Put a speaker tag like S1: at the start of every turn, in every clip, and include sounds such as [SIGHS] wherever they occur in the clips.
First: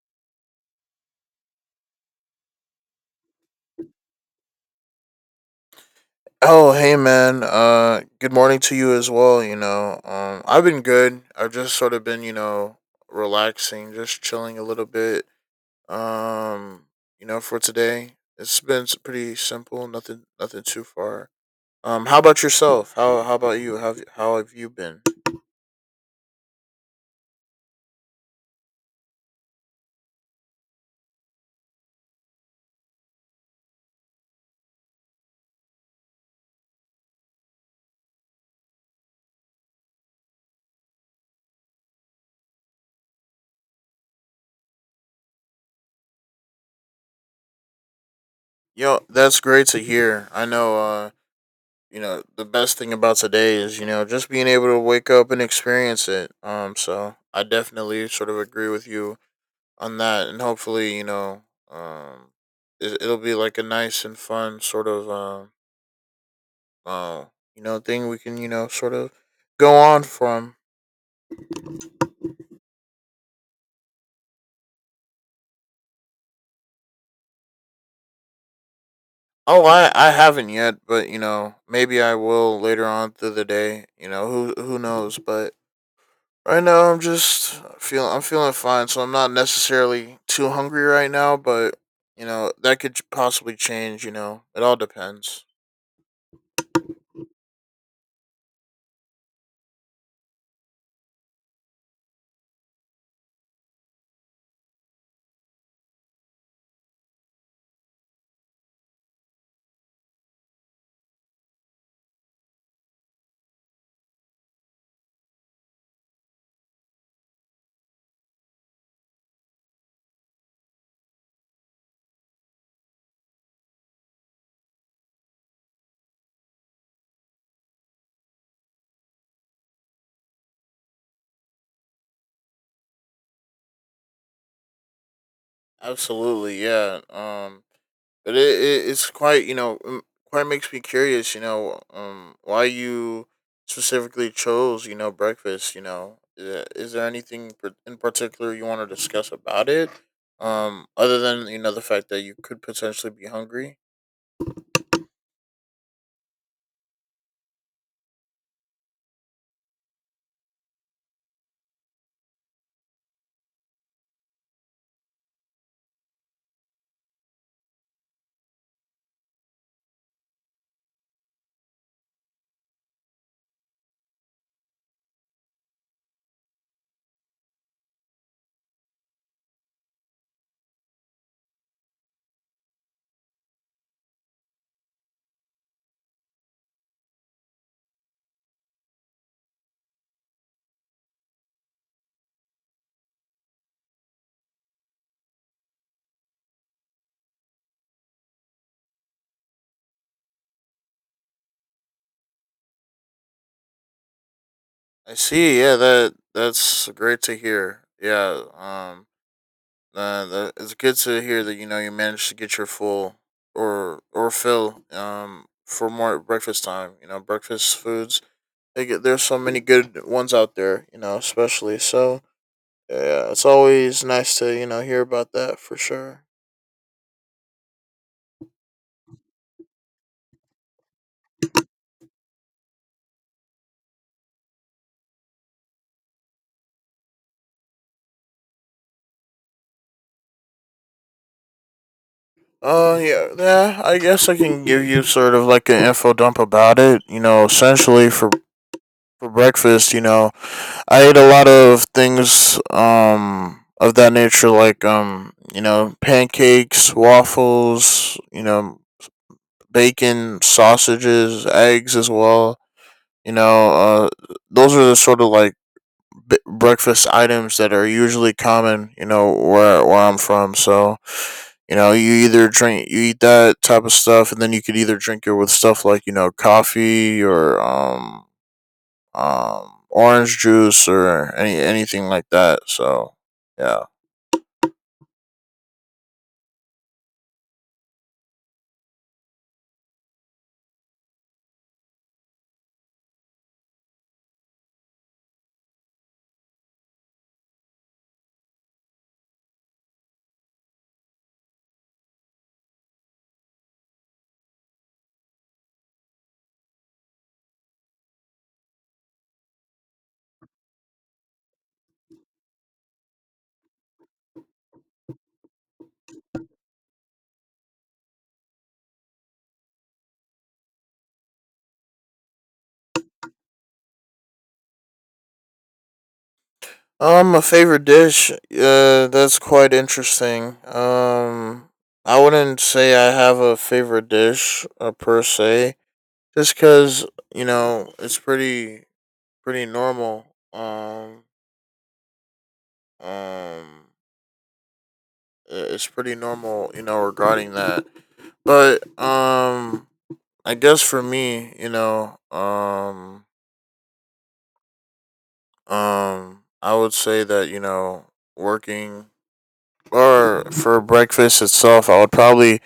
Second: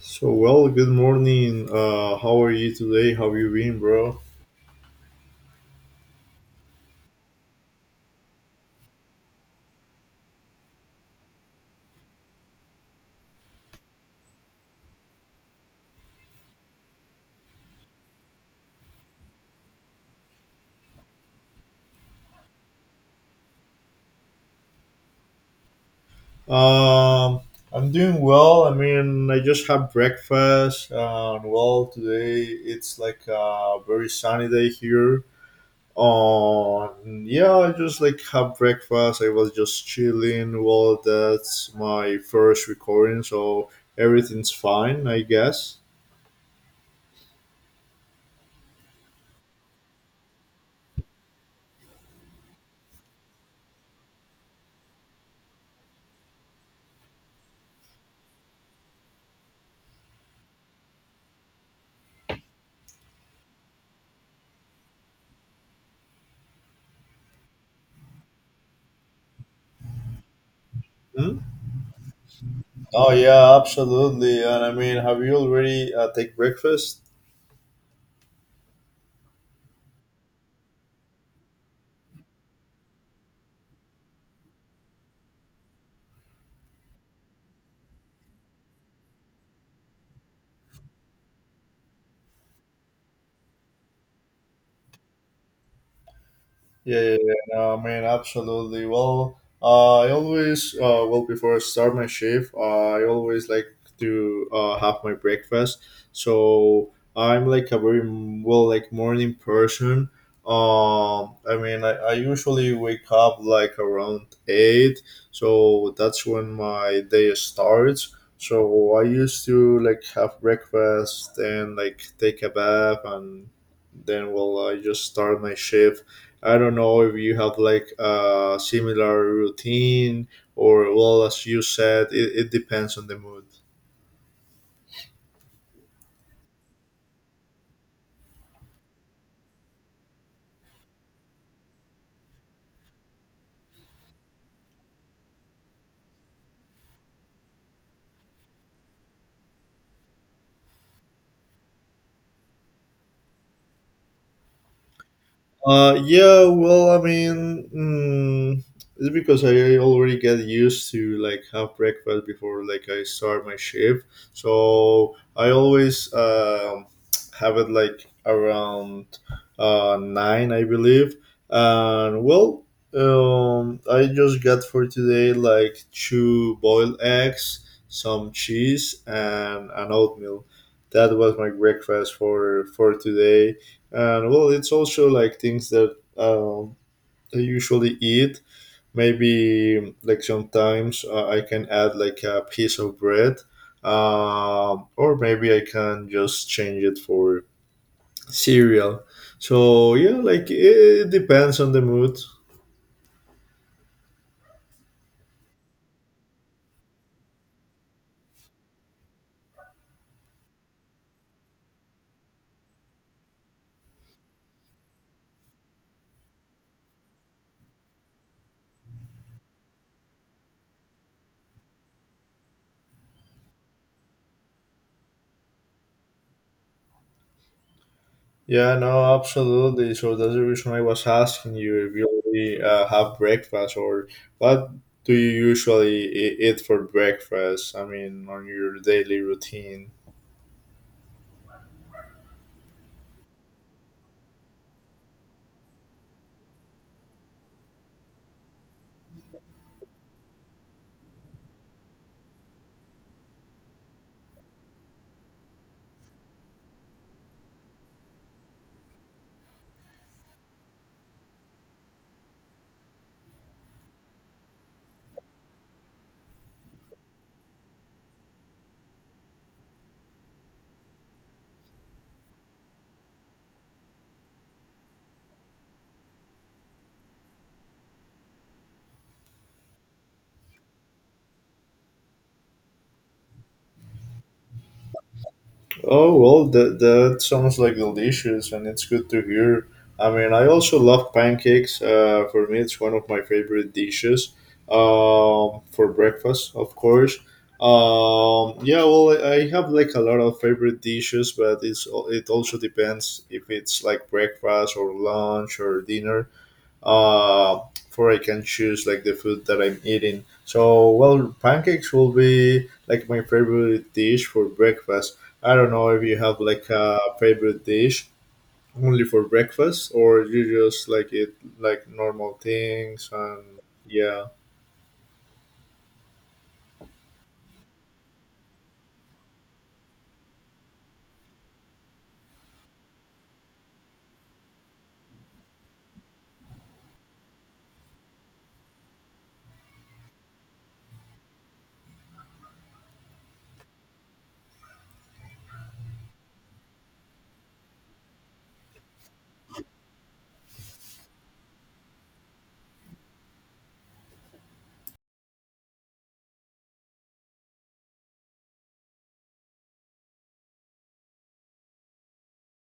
S1: Good morning. How are you today? How you been, bro?
S2: Oh, hey man. Good morning to you as well, you know. I've been good. I've just sort of been, you know, relaxing, just chilling a little bit. Um, you know, for today. It's been pretty simple, nothing too far. How about yourself? How about you? How have you been?
S1: Um, I'm doing well. I mean, I just had breakfast, and well, today it's like a very sunny day here. Yeah, I just like had breakfast. I was just chilling. Well, that's my first recording, so everything's fine, I guess.
S2: Yo, that's great to hear. I know you know, the best thing about today is, you know, just being able to wake up and experience it. So I definitely sort of agree with you on that, and hopefully, you know, um, it'll be like a nice and fun sort of, uh, you know, thing we can, you know, sort of go on from.
S1: Hmm? Oh yeah, absolutely. And I mean, have you already take breakfast?
S2: Oh, I haven't yet, but you know, maybe I will later on through the day. You know, who knows? But right now, I'm feeling fine, so I'm not necessarily too hungry right now. But you know, that could possibly change. You know, it all depends.
S1: Yeah, yeah, yeah. No, I mean, absolutely. Well, I always, well, before I start my shift, I always like to have my breakfast. So I'm like a very, well, like morning person. I mean, I usually wake up like around 8. So that's when my day starts. So I used to like have breakfast and like take a bath and then well I just start my shift. I don't know if you have like a similar routine, or well, as you said, it depends on the mood.
S2: Absolutely, yeah. But it's quite you know quite makes me curious, you know, why you specifically chose, you know, breakfast. You know, is there anything in particular you want to discuss about it, other than, you know, the fact that you could potentially be hungry?
S1: Yeah, well, I mean, it's because I already get used to like have breakfast before like I start my shift, so I always have it like around nine, I believe. And well, I just got for today like two boiled eggs, some cheese, and an oatmeal. That was my breakfast for today, and well it's also like things that I usually eat. Maybe like sometimes I can add like a piece of bread, or maybe I can just change it for cereal. So yeah, like it depends on the mood.
S2: I see, yeah, that's great to hear, yeah. It's good to hear that, you know, you managed to get your full or fill, for more breakfast time, you know, breakfast foods. Like, there's so many good ones out there, you know, especially. So, yeah, it's always nice to, you know, hear about that for sure.
S1: Yeah, no absolutely. So that's the reason I was asking you if you already have breakfast, or what do you usually eat for breakfast, I mean on your daily routine.
S2: Yeah, yeah, I guess I can give you sort of like an info dump about it. You know, essentially for breakfast, you know, I ate a lot of things, of that nature, like, you know, pancakes, waffles, you know, bacon, sausages, eggs as well. You know, those are the sort of like breakfast items that are usually common, you know, where I'm from. So, you know, you either drink, you eat that type of stuff, and then you could either drink it with stuff like, you know, coffee or orange juice or anything like that. So, yeah.
S1: Oh well, that that sounds like delicious, and it's good to hear. I mean, I also love pancakes. For me, it's one of my favorite dishes. For breakfast, of course. Yeah, well, I have like a lot of favorite dishes, but it's it also depends if it's like breakfast or lunch or dinner. uh, for I can choose like the food that I'm eating. So, well, pancakes will be like my favorite dish for breakfast. I don't know if you have like a favorite dish only for breakfast or you just like it like normal things, and yeah.
S2: A favorite dish. That's quite interesting. I wouldn't say I have a favorite dish, per se, just because, you know, it's pretty normal. Um, um, it's pretty normal, you know, regarding that. But I guess for me, you know, I would say that, you know, working or for breakfast itself, I would probably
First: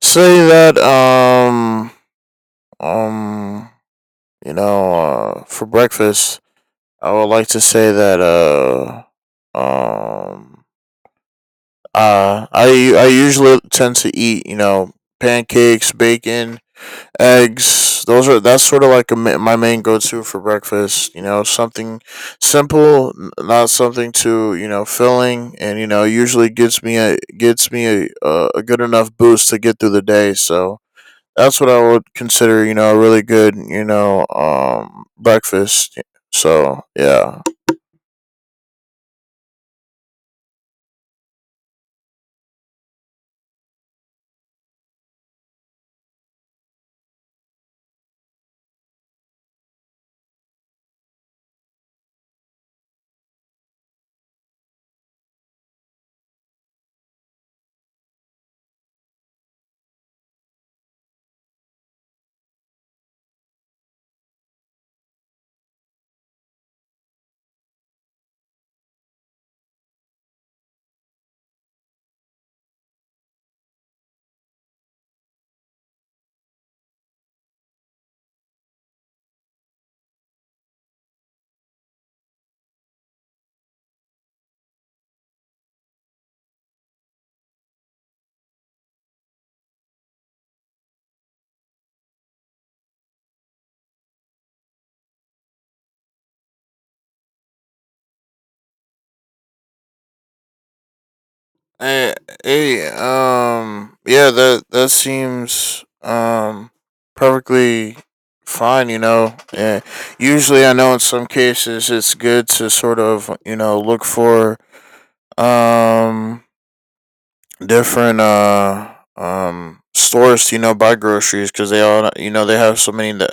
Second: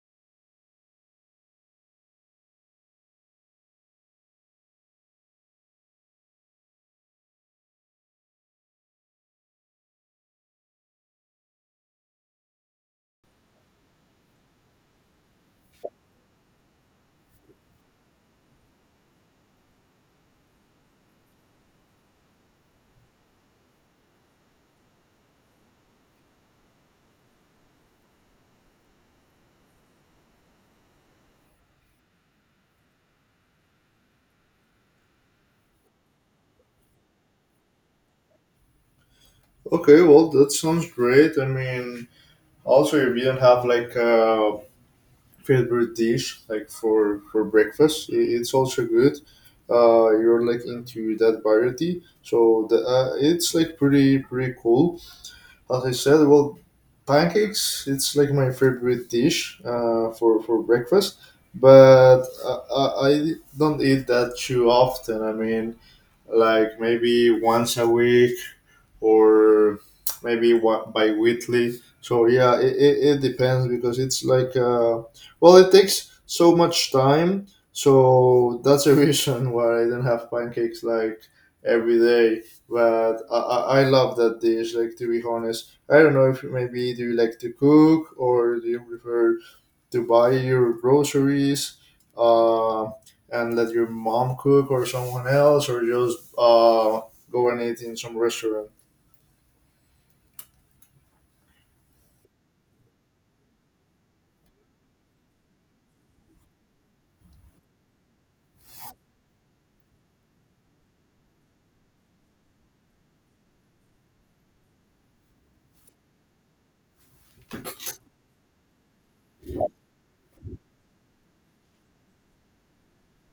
S2: say that, um, you know, for breakfast, I would like to say that, um. I usually tend to eat, you know, pancakes, bacon, eggs. Those are That's sort of like my main go to for breakfast. You know, something simple, not something too, you know, filling, and you know usually gets me a good enough boost to get through the day. So that's what I would consider, you know, a really good, you know, breakfast. So yeah.
S1: Okay, well, that sounds great. I mean, also if you don't have like a favorite dish like for breakfast, it's also good. Uh, you're like into that variety, so the it's like pretty pretty cool. As I said, well, pancakes it's like my favorite dish for breakfast, but I don't eat that too often. I mean like maybe once a week, or maybe what bi-weekly. So yeah, it depends because it's like well it takes so much time, so that's a [LAUGHS] reason why I don't have pancakes like every day. But I love that dish. Like to be honest, I don't know if maybe do you like to cook or do you prefer to buy your groceries, uh, and let your mom cook or someone else, or just go and eat in some restaurant.
S2: Hey, yeah, that seems perfectly fine, you know. And usually, I know in some cases it's good to sort of, you know, look for um different stores to, you know, buy groceries because they all, you know, they have so many.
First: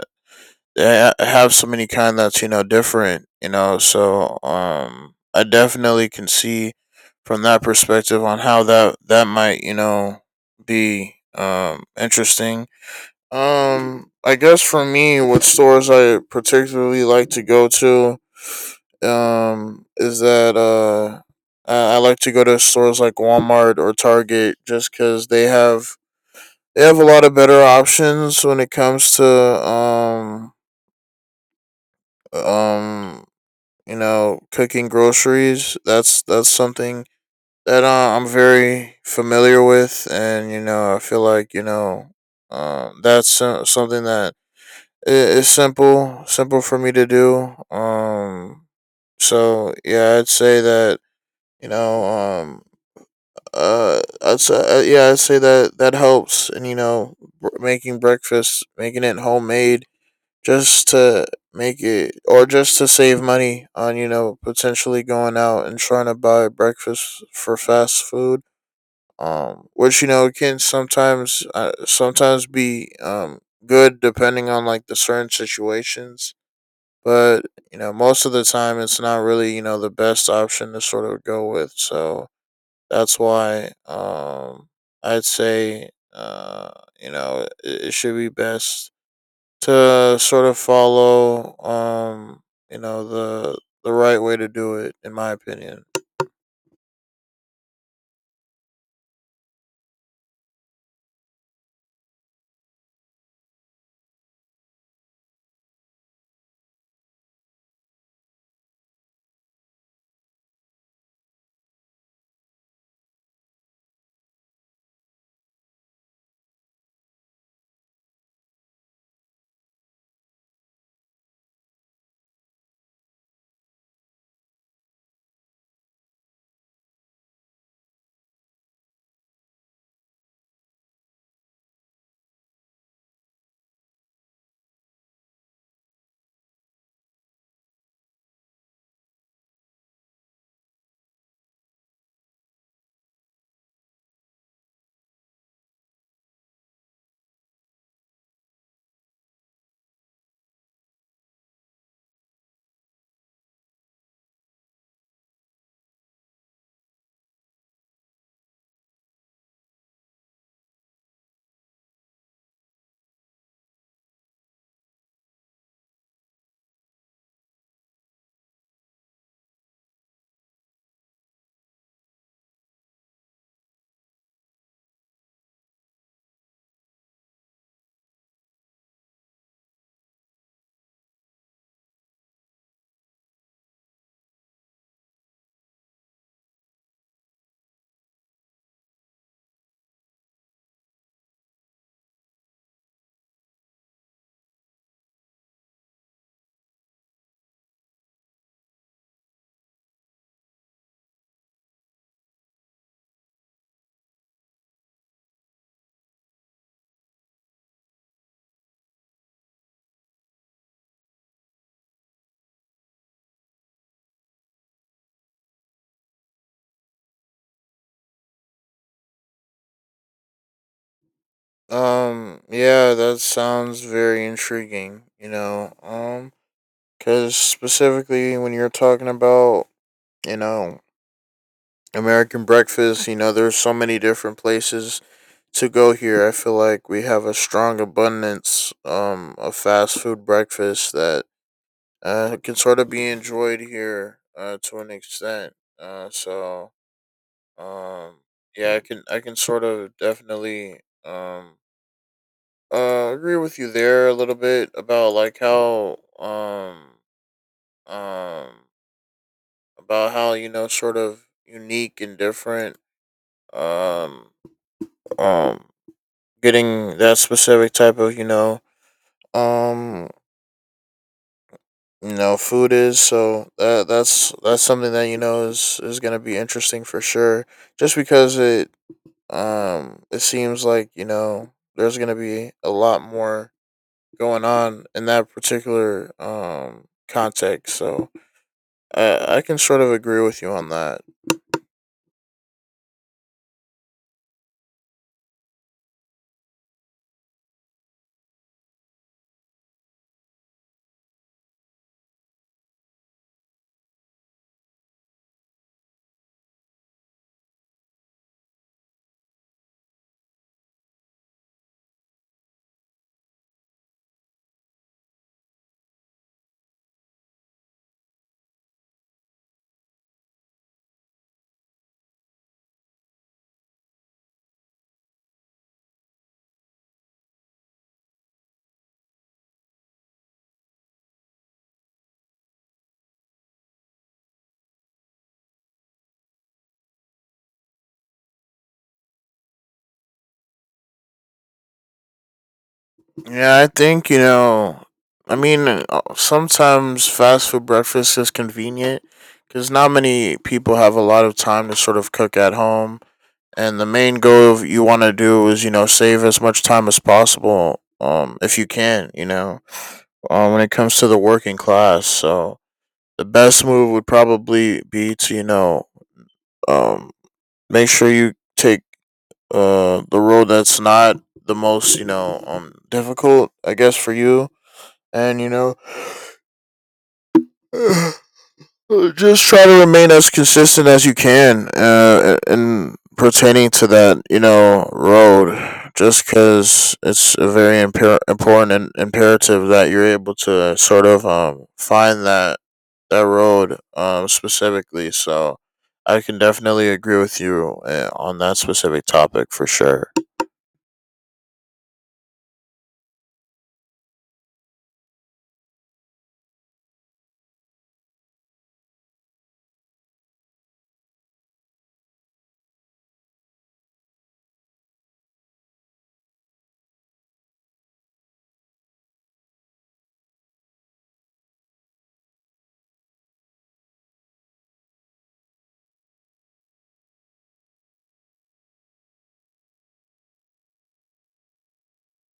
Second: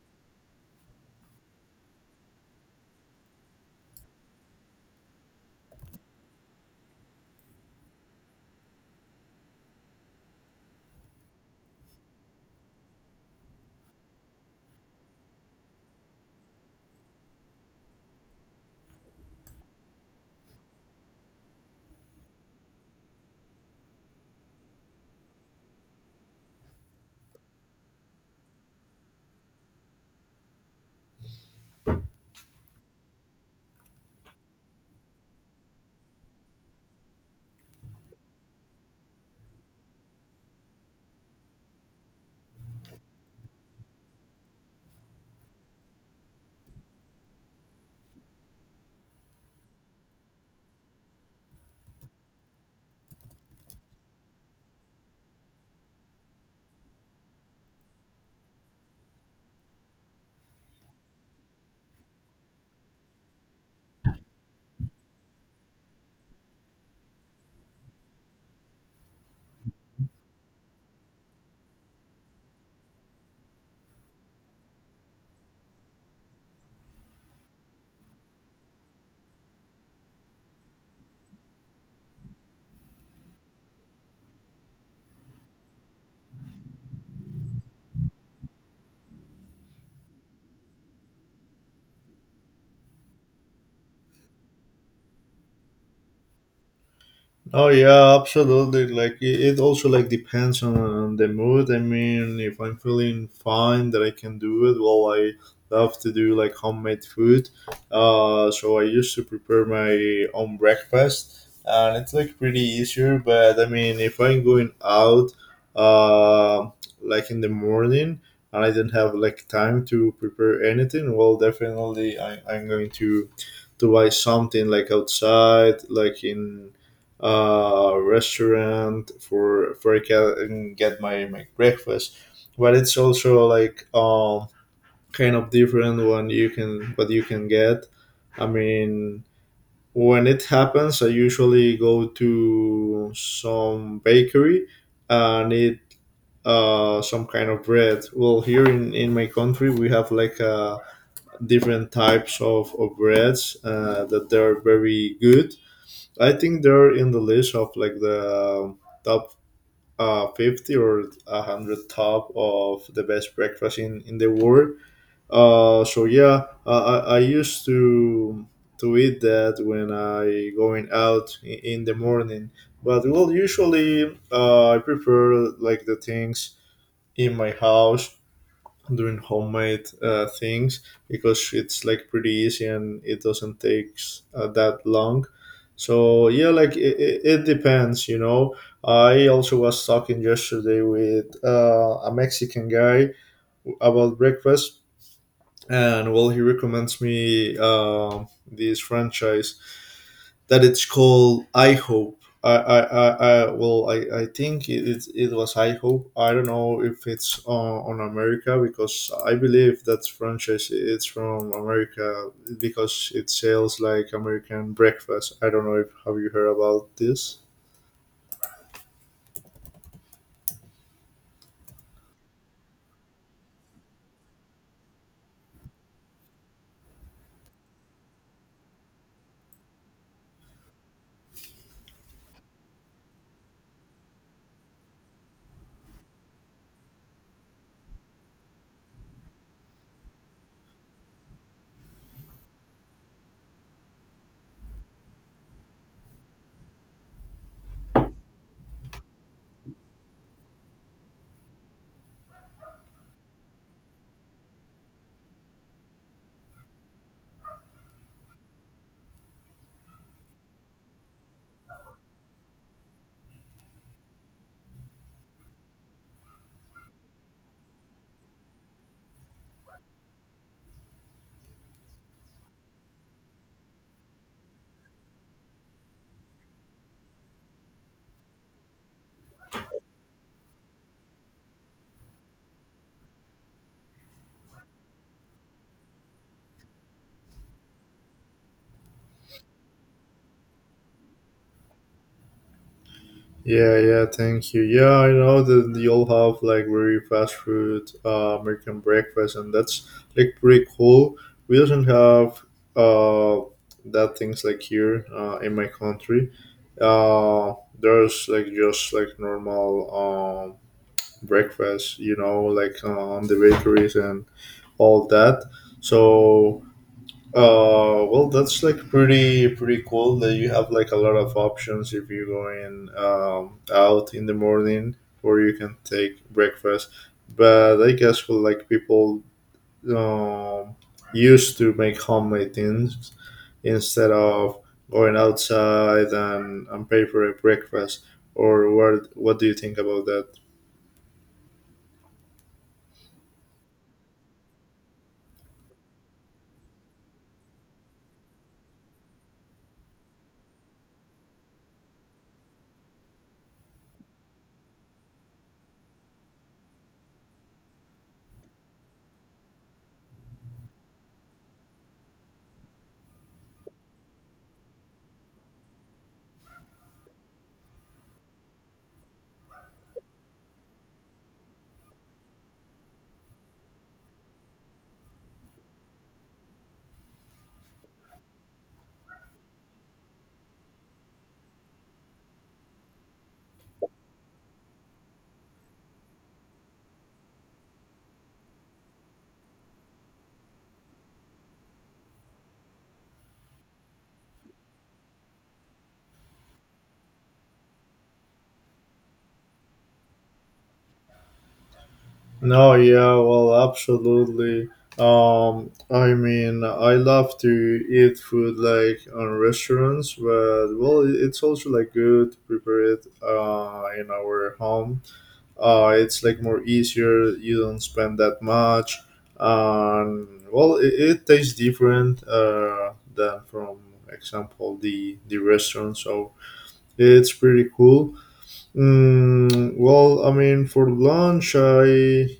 S2: I have so many kind that's, you know, different, you know. So I definitely can see from that perspective on how that might, you know, be interesting. I guess for me, what stores I particularly like to go to is that. I like to go to stores like Walmart or Target just because they have a lot of better options when it comes to, um you know, cooking groceries. That's something that, I'm very familiar with, and you know, I feel like, you know, that's something that is simple for me to do. So yeah, I'd say that, you know, I'd say, yeah, I'd say that helps, and you know, making breakfast, making it homemade, just to make it, or just to save money on, you know, potentially going out and trying to buy breakfast for fast food, which, you know, can sometimes, be good depending on like the certain situations, but you know most of the time it's not really, you know, the best option to sort of go with. So that's why I'd say you know it should be best to sort of follow, you know, the right way to do it in my opinion.
S1: Oh yeah, absolutely. Like it also like depends on the mood. I mean, if I'm feeling fine, that I can do it. Well, I love to do like homemade food. So I used to prepare my own breakfast, and it's like pretty easier. But I mean, if I'm going out, uh, like in the morning, and I don't have like time to prepare anything, well, definitely I'm going to buy something like outside, like in restaurant for I can get my my breakfast. But it's also like kind of different when you can what you can get. I mean, when it happens, I usually go to some bakery and eat some kind of bread. Well, here in my country, we have like different types of breads that they're very good. I think they're in the list of like the top 50 or 100 top of the best breakfast in the world. So yeah, I used to eat that when I going out in the morning. But well, usually I prefer like the things in my house, doing homemade things, because it's like pretty easy and it doesn't take that long. So yeah, like it depends, you know. I also was talking yesterday with a Mexican guy about breakfast, and well, he recommends me this franchise that it's called I Hope. I well, I think it was I Hope. I don't know if it's on America because I believe that franchise it's from America because it sells like American breakfast. I don't know if have you heard about this.
S2: Yeah, that sounds very intriguing, you know. Because specifically when you're talking about, you know, American breakfast, you know, there's so many different places to go here. I feel like we have a strong abundance, of fast food breakfast that, can sort of be enjoyed here, to an extent. Uh, so um, yeah, I can sort of definitely, agree with you there a little bit about like how, um, about how, you know, sort of unique and different, um, um, getting that specific type of, you know, um you know, food is, so that's that's something that you know is going to be interesting for sure, just because it seems like, you know, there's going to be a lot more going on in that particular context. So I can sort of agree with you on that.
S1: Yeah, yeah, thank you. Yeah, I know that you'll have like very fast food American breakfast, and that's like pretty cool. We doesn't have uh, that things like here in my country. Uh, there's like just like normal um, breakfast, you know, like on the bakeries and all that. So well, that's like pretty pretty cool that you have like a lot of options if you're going out in the morning, or you can take breakfast. But I guess for like people um, used to make homemade things instead of going outside and pay for a breakfast. Or what do you think about that?
S2: Yeah, I think you know. I mean, sometimes fast food breakfast is convenient because not many people have a lot of time to sort of cook at home. And the main goal you want to do is, you know, save as much time as possible, if you can, you know, when it comes to the working class. So the best move would probably be to, you know, um make sure you take the road that's not the most, you know, difficult, I guess, for you. And you know [SIGHS] just try to remain as consistent as you can, in pertaining to that, you know, road. Just because it's a very important and imperative that you're able to sort of, find that road, specifically. So I can definitely agree with you, on that specific topic for sure.
S1: No, yeah, well, absolutely. I mean, I love to eat food like on restaurants, but well, it's also like good to prepare it in our home. It's like more easier. You don't spend that much, and well, it tastes different than from example the restaurant. So it's pretty cool. Well, I mean, for lunch, I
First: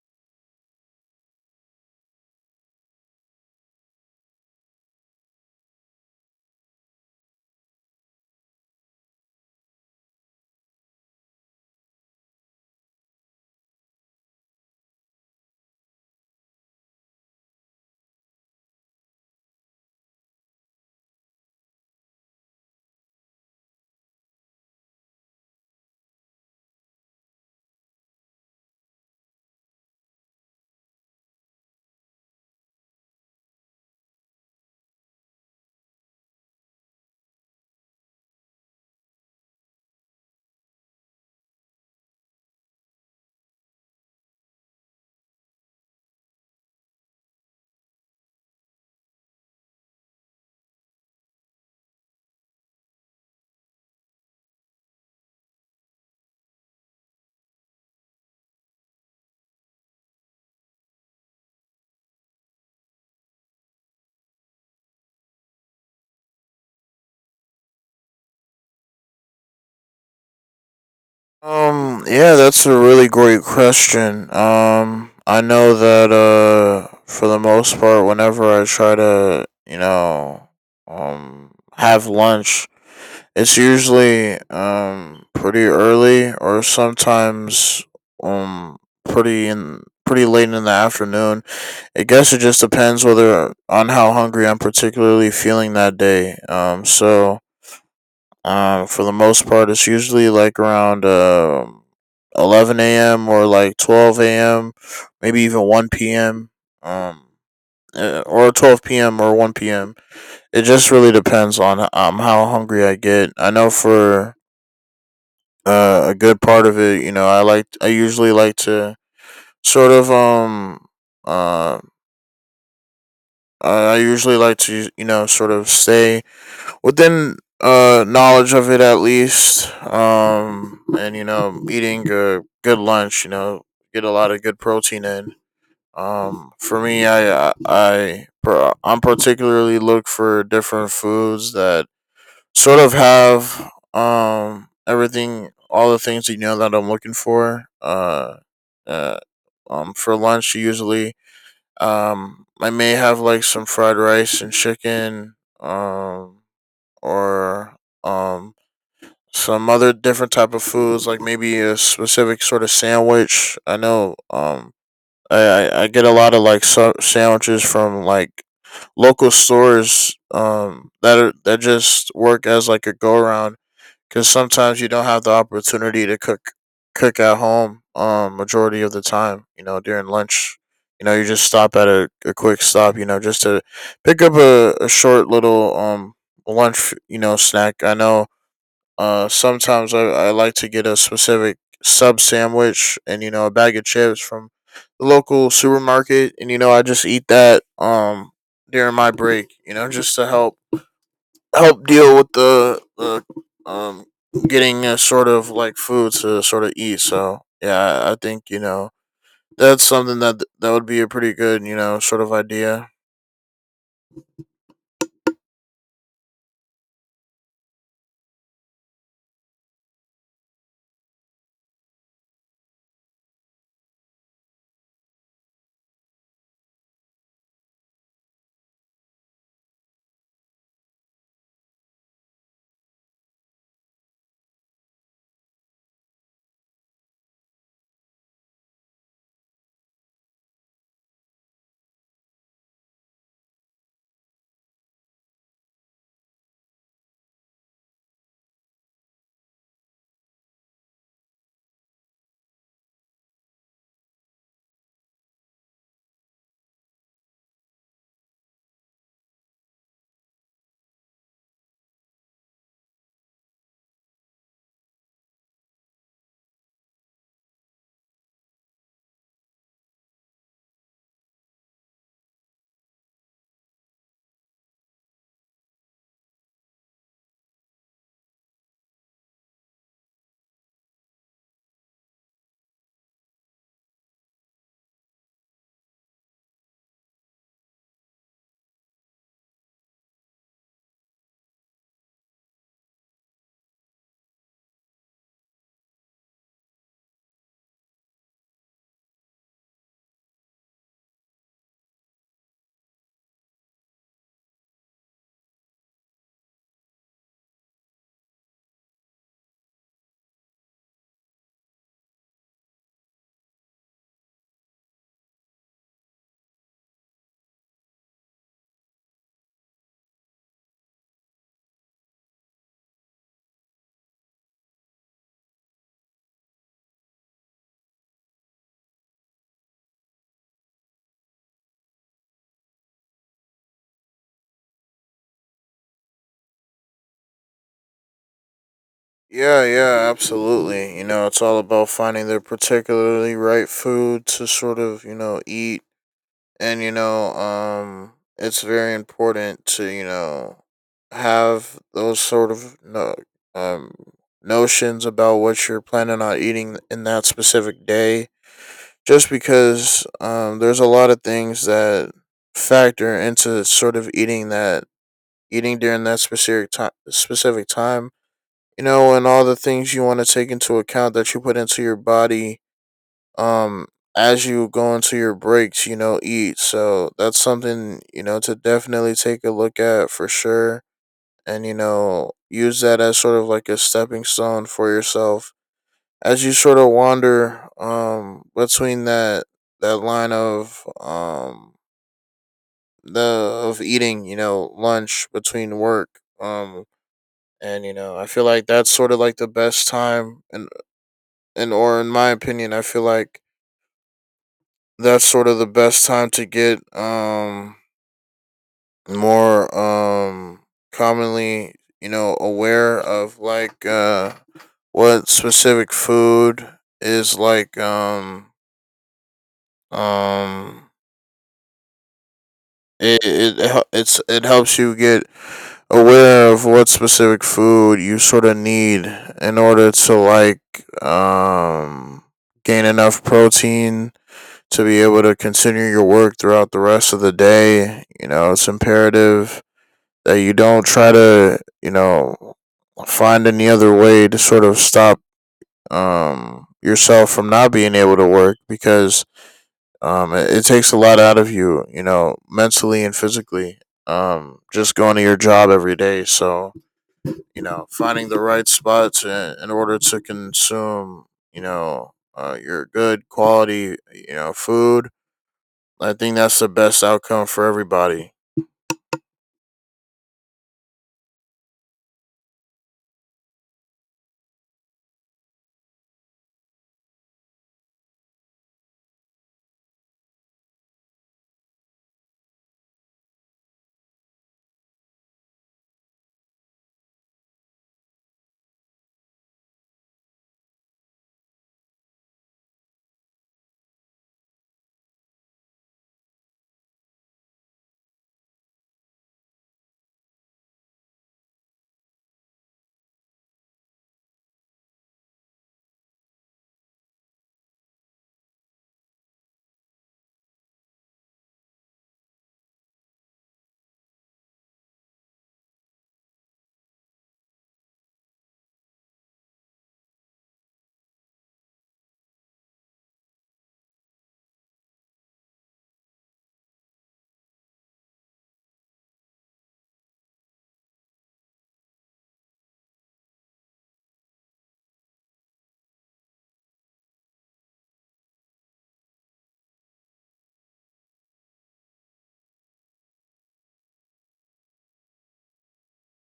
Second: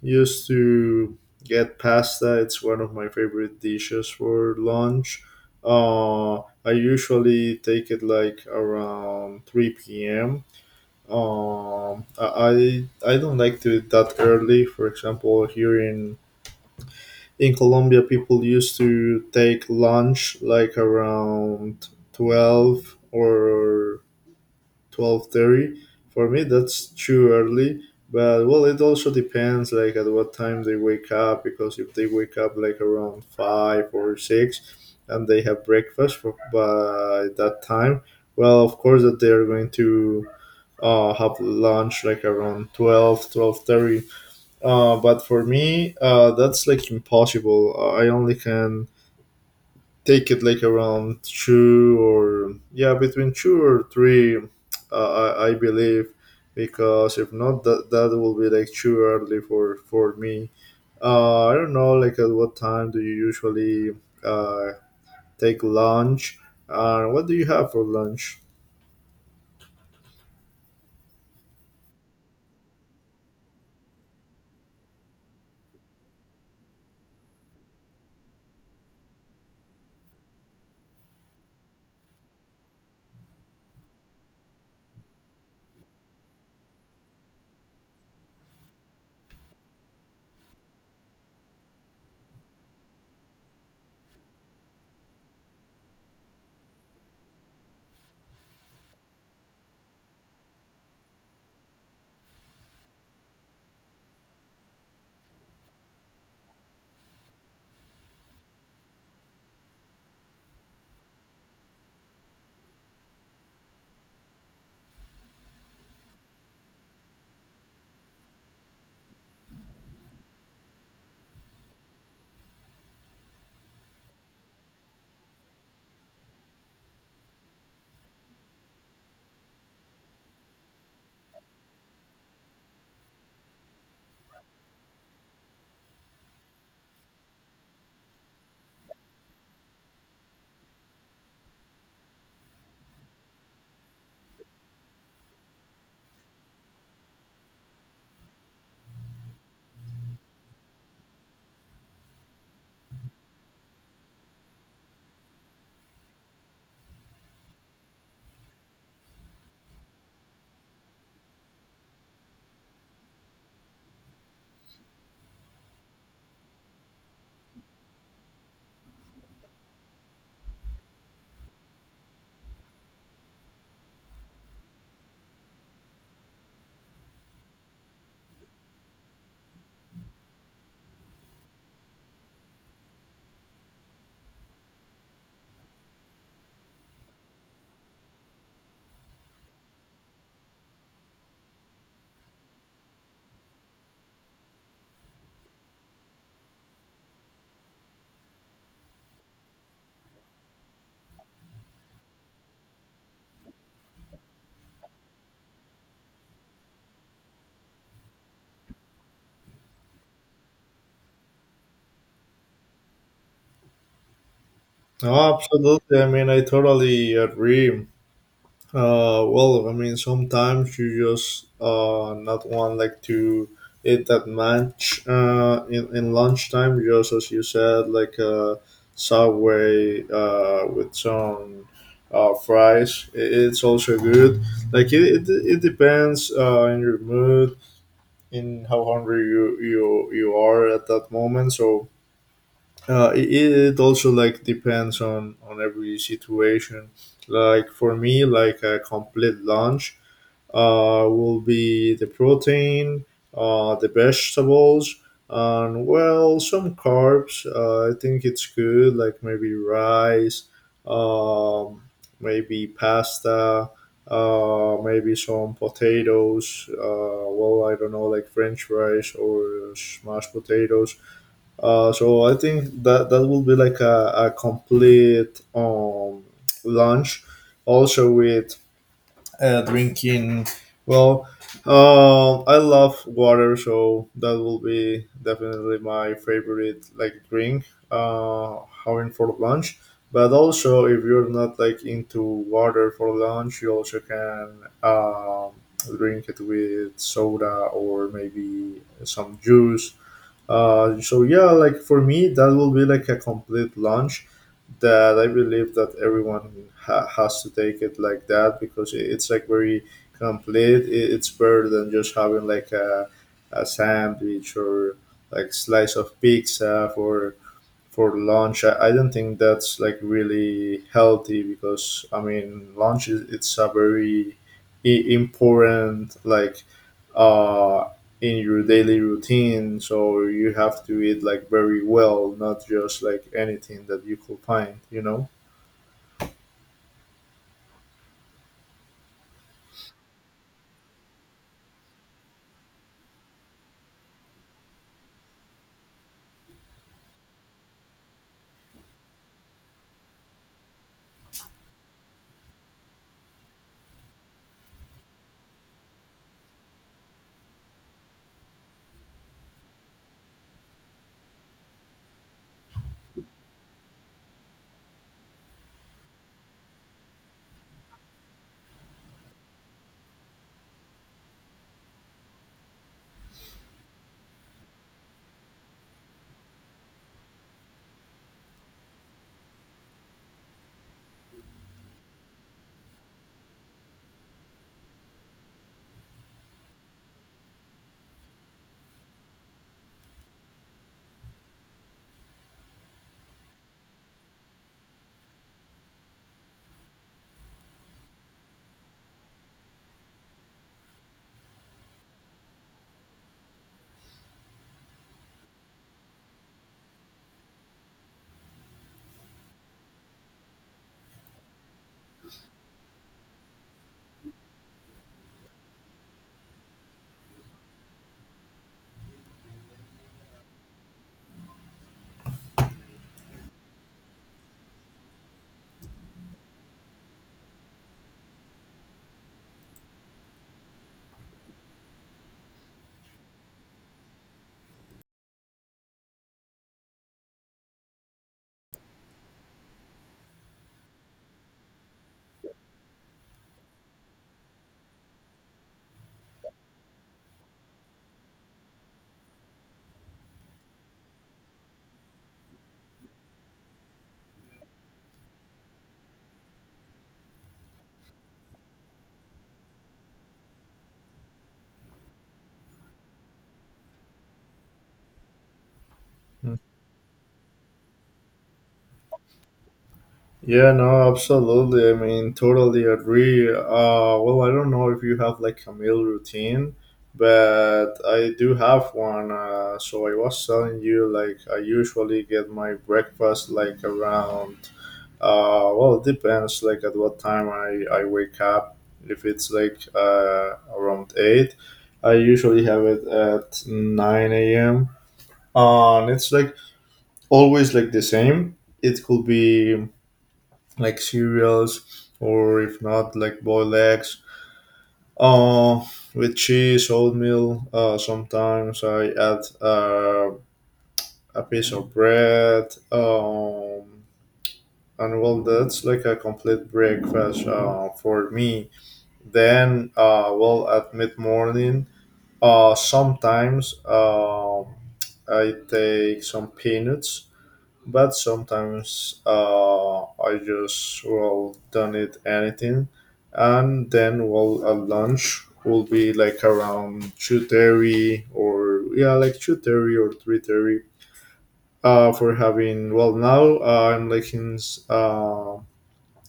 S1: used to get pasta. It's one of my favorite dishes for lunch. Uh, I usually take it like around 3 p.m. I don't like to eat that early. For example, here in Colombia, people used to take lunch like around 12 or 12:30. For me, that's too early. But well, it also depends like at what time they wake up because if they wake up like around five or six, and they have breakfast for, by that time, well, of course that they are going to have lunch like around 12, 12:30. 12 but for me that's like impossible. I only can take it like around two or yeah between two or three. I believe, because if not that that will be like too early for me. I don't know like at what time do you usually uh, take lunch. And what do you have for lunch.
S2: Yeah, that's a really great question. I know that, for the most part, whenever I try to, you know, um have lunch, it's usually pretty early, or sometimes um pretty late in the afternoon. I guess it just depends whether on how hungry I'm particularly feeling that day. So for the most part it's usually like around 11 AM or like 12 AM, maybe even one PM. Um or 12 p.m. or 1 p.m. It just really depends on how hungry I get. I know for, a good part of it. You know, I usually like to sort of uh I usually like to, you know, sort of stay within knowledge of it at least. And you know eating a good lunch, you know, get a lot of good protein in. For me I'm particularly look for different foods that sort of have everything all the things, you know, that I'm looking for. Uh for lunch usually I may have like some fried rice and chicken, or um some other different type of foods, like maybe a specific sort of sandwich. I know I get a lot of like sandwiches from like local stores, that are that just work as like a go around, because sometimes you don't have the opportunity to cook at home. Majority of the time, you know, during lunch, you know, you just stop at a quick stop, you know, just to pick up a short little lunch, you know, snack. I know. Sometimes I like to get a specific sub sandwich, and you know a bag of chips from the local supermarket, and you know I just eat that during my break, you know, just to help help deal with the, um getting a sort of like food to sort of eat. So yeah, I think you know that's something that that would be a pretty good, you know, sort of idea.
S1: Oh, absolutely. I mean, I totally agree. Well, I mean, sometimes you just not want like to eat that much in lunchtime. Just as you said, like subway with some fries. It's also good. Like it depends in your mood, in how hungry you are at that moment. So it, it also like depends on every situation. Like for me like a complete lunch will be the protein, the vegetables, and well some carbs. I think it's good like maybe rice, um maybe pasta, maybe some potatoes. Well I don't know, like french fries or smashed potatoes. So I think that that will be like a complete lunch, also with drinking. Well, I love water, so that will be definitely my favorite like drink uh, having for lunch. But also, if you're not like into water for lunch, you also can um, drink it with soda or maybe some juice. So yeah, like for me, that will be like a complete launch that I believe that everyone has to take it like that because it's like very complete. It's better than just having like a sandwich or like slice of pizza for lunch. I don't think that's like really healthy because I mean lunch is it's a very important like uh in your daily routine. So you have to eat like very well, not just like anything that you could find. You know.
S2: Yeah, yeah, absolutely. You know, it's all about finding the particularly right food to sort of you know eat, and you know it's very important to you know have those sort of no um notions about what you're planning on eating in that specific day just because there's a lot of things that factor into sort of eating that eating during that specific time you know and all the things you want to take into account that you put into your body um as you go into your breaks you know eat, so that's something you know to definitely take a look at for sure. And you know use that as sort of like a stepping stone for yourself as you sort of wander between that line of the of eating you know lunch between work. um and you know I feel like that's sort of like the best time, and or in my opinion I feel like that's sort of the best time to get more commonly you know aware of like what specific food is like um it helps you get aware of what specific food you sort of need in order to like um gain enough protein to be able to continue your work throughout the rest of the day. You know, it's imperative that you don't try to, you know, find any other way to sort of stop yourself from not being able to work because it takes a lot out of you, you know, mentally and physically. Just going to your job every day. So you know, finding the right spots in order to consume, you know, your good quality, you know, food. I think that's the best outcome for everybody.
S1: Yeah, no, absolutely. I mean, totally agree. Well, I don't know if you have like a meal routine, but I do have one. So I was telling you, like, I usually get my breakfast like around, well, it depends like at what time I wake up. If it's like around 8, I usually have it at 9 a.m. And it's like always like the same. It could be like cereals or if not like boiled eggs uh, with cheese, oatmeal. Sometimes I add a piece of bread, um, and well, that's like a complete breakfast for me. Then well, at mid-morning, sometimes I take some peanuts. But sometimes I just, well, don't eat anything, and then well, at lunch will be like around 2:30, or yeah, like 2:30 or 3:30. For having, well, now I'm like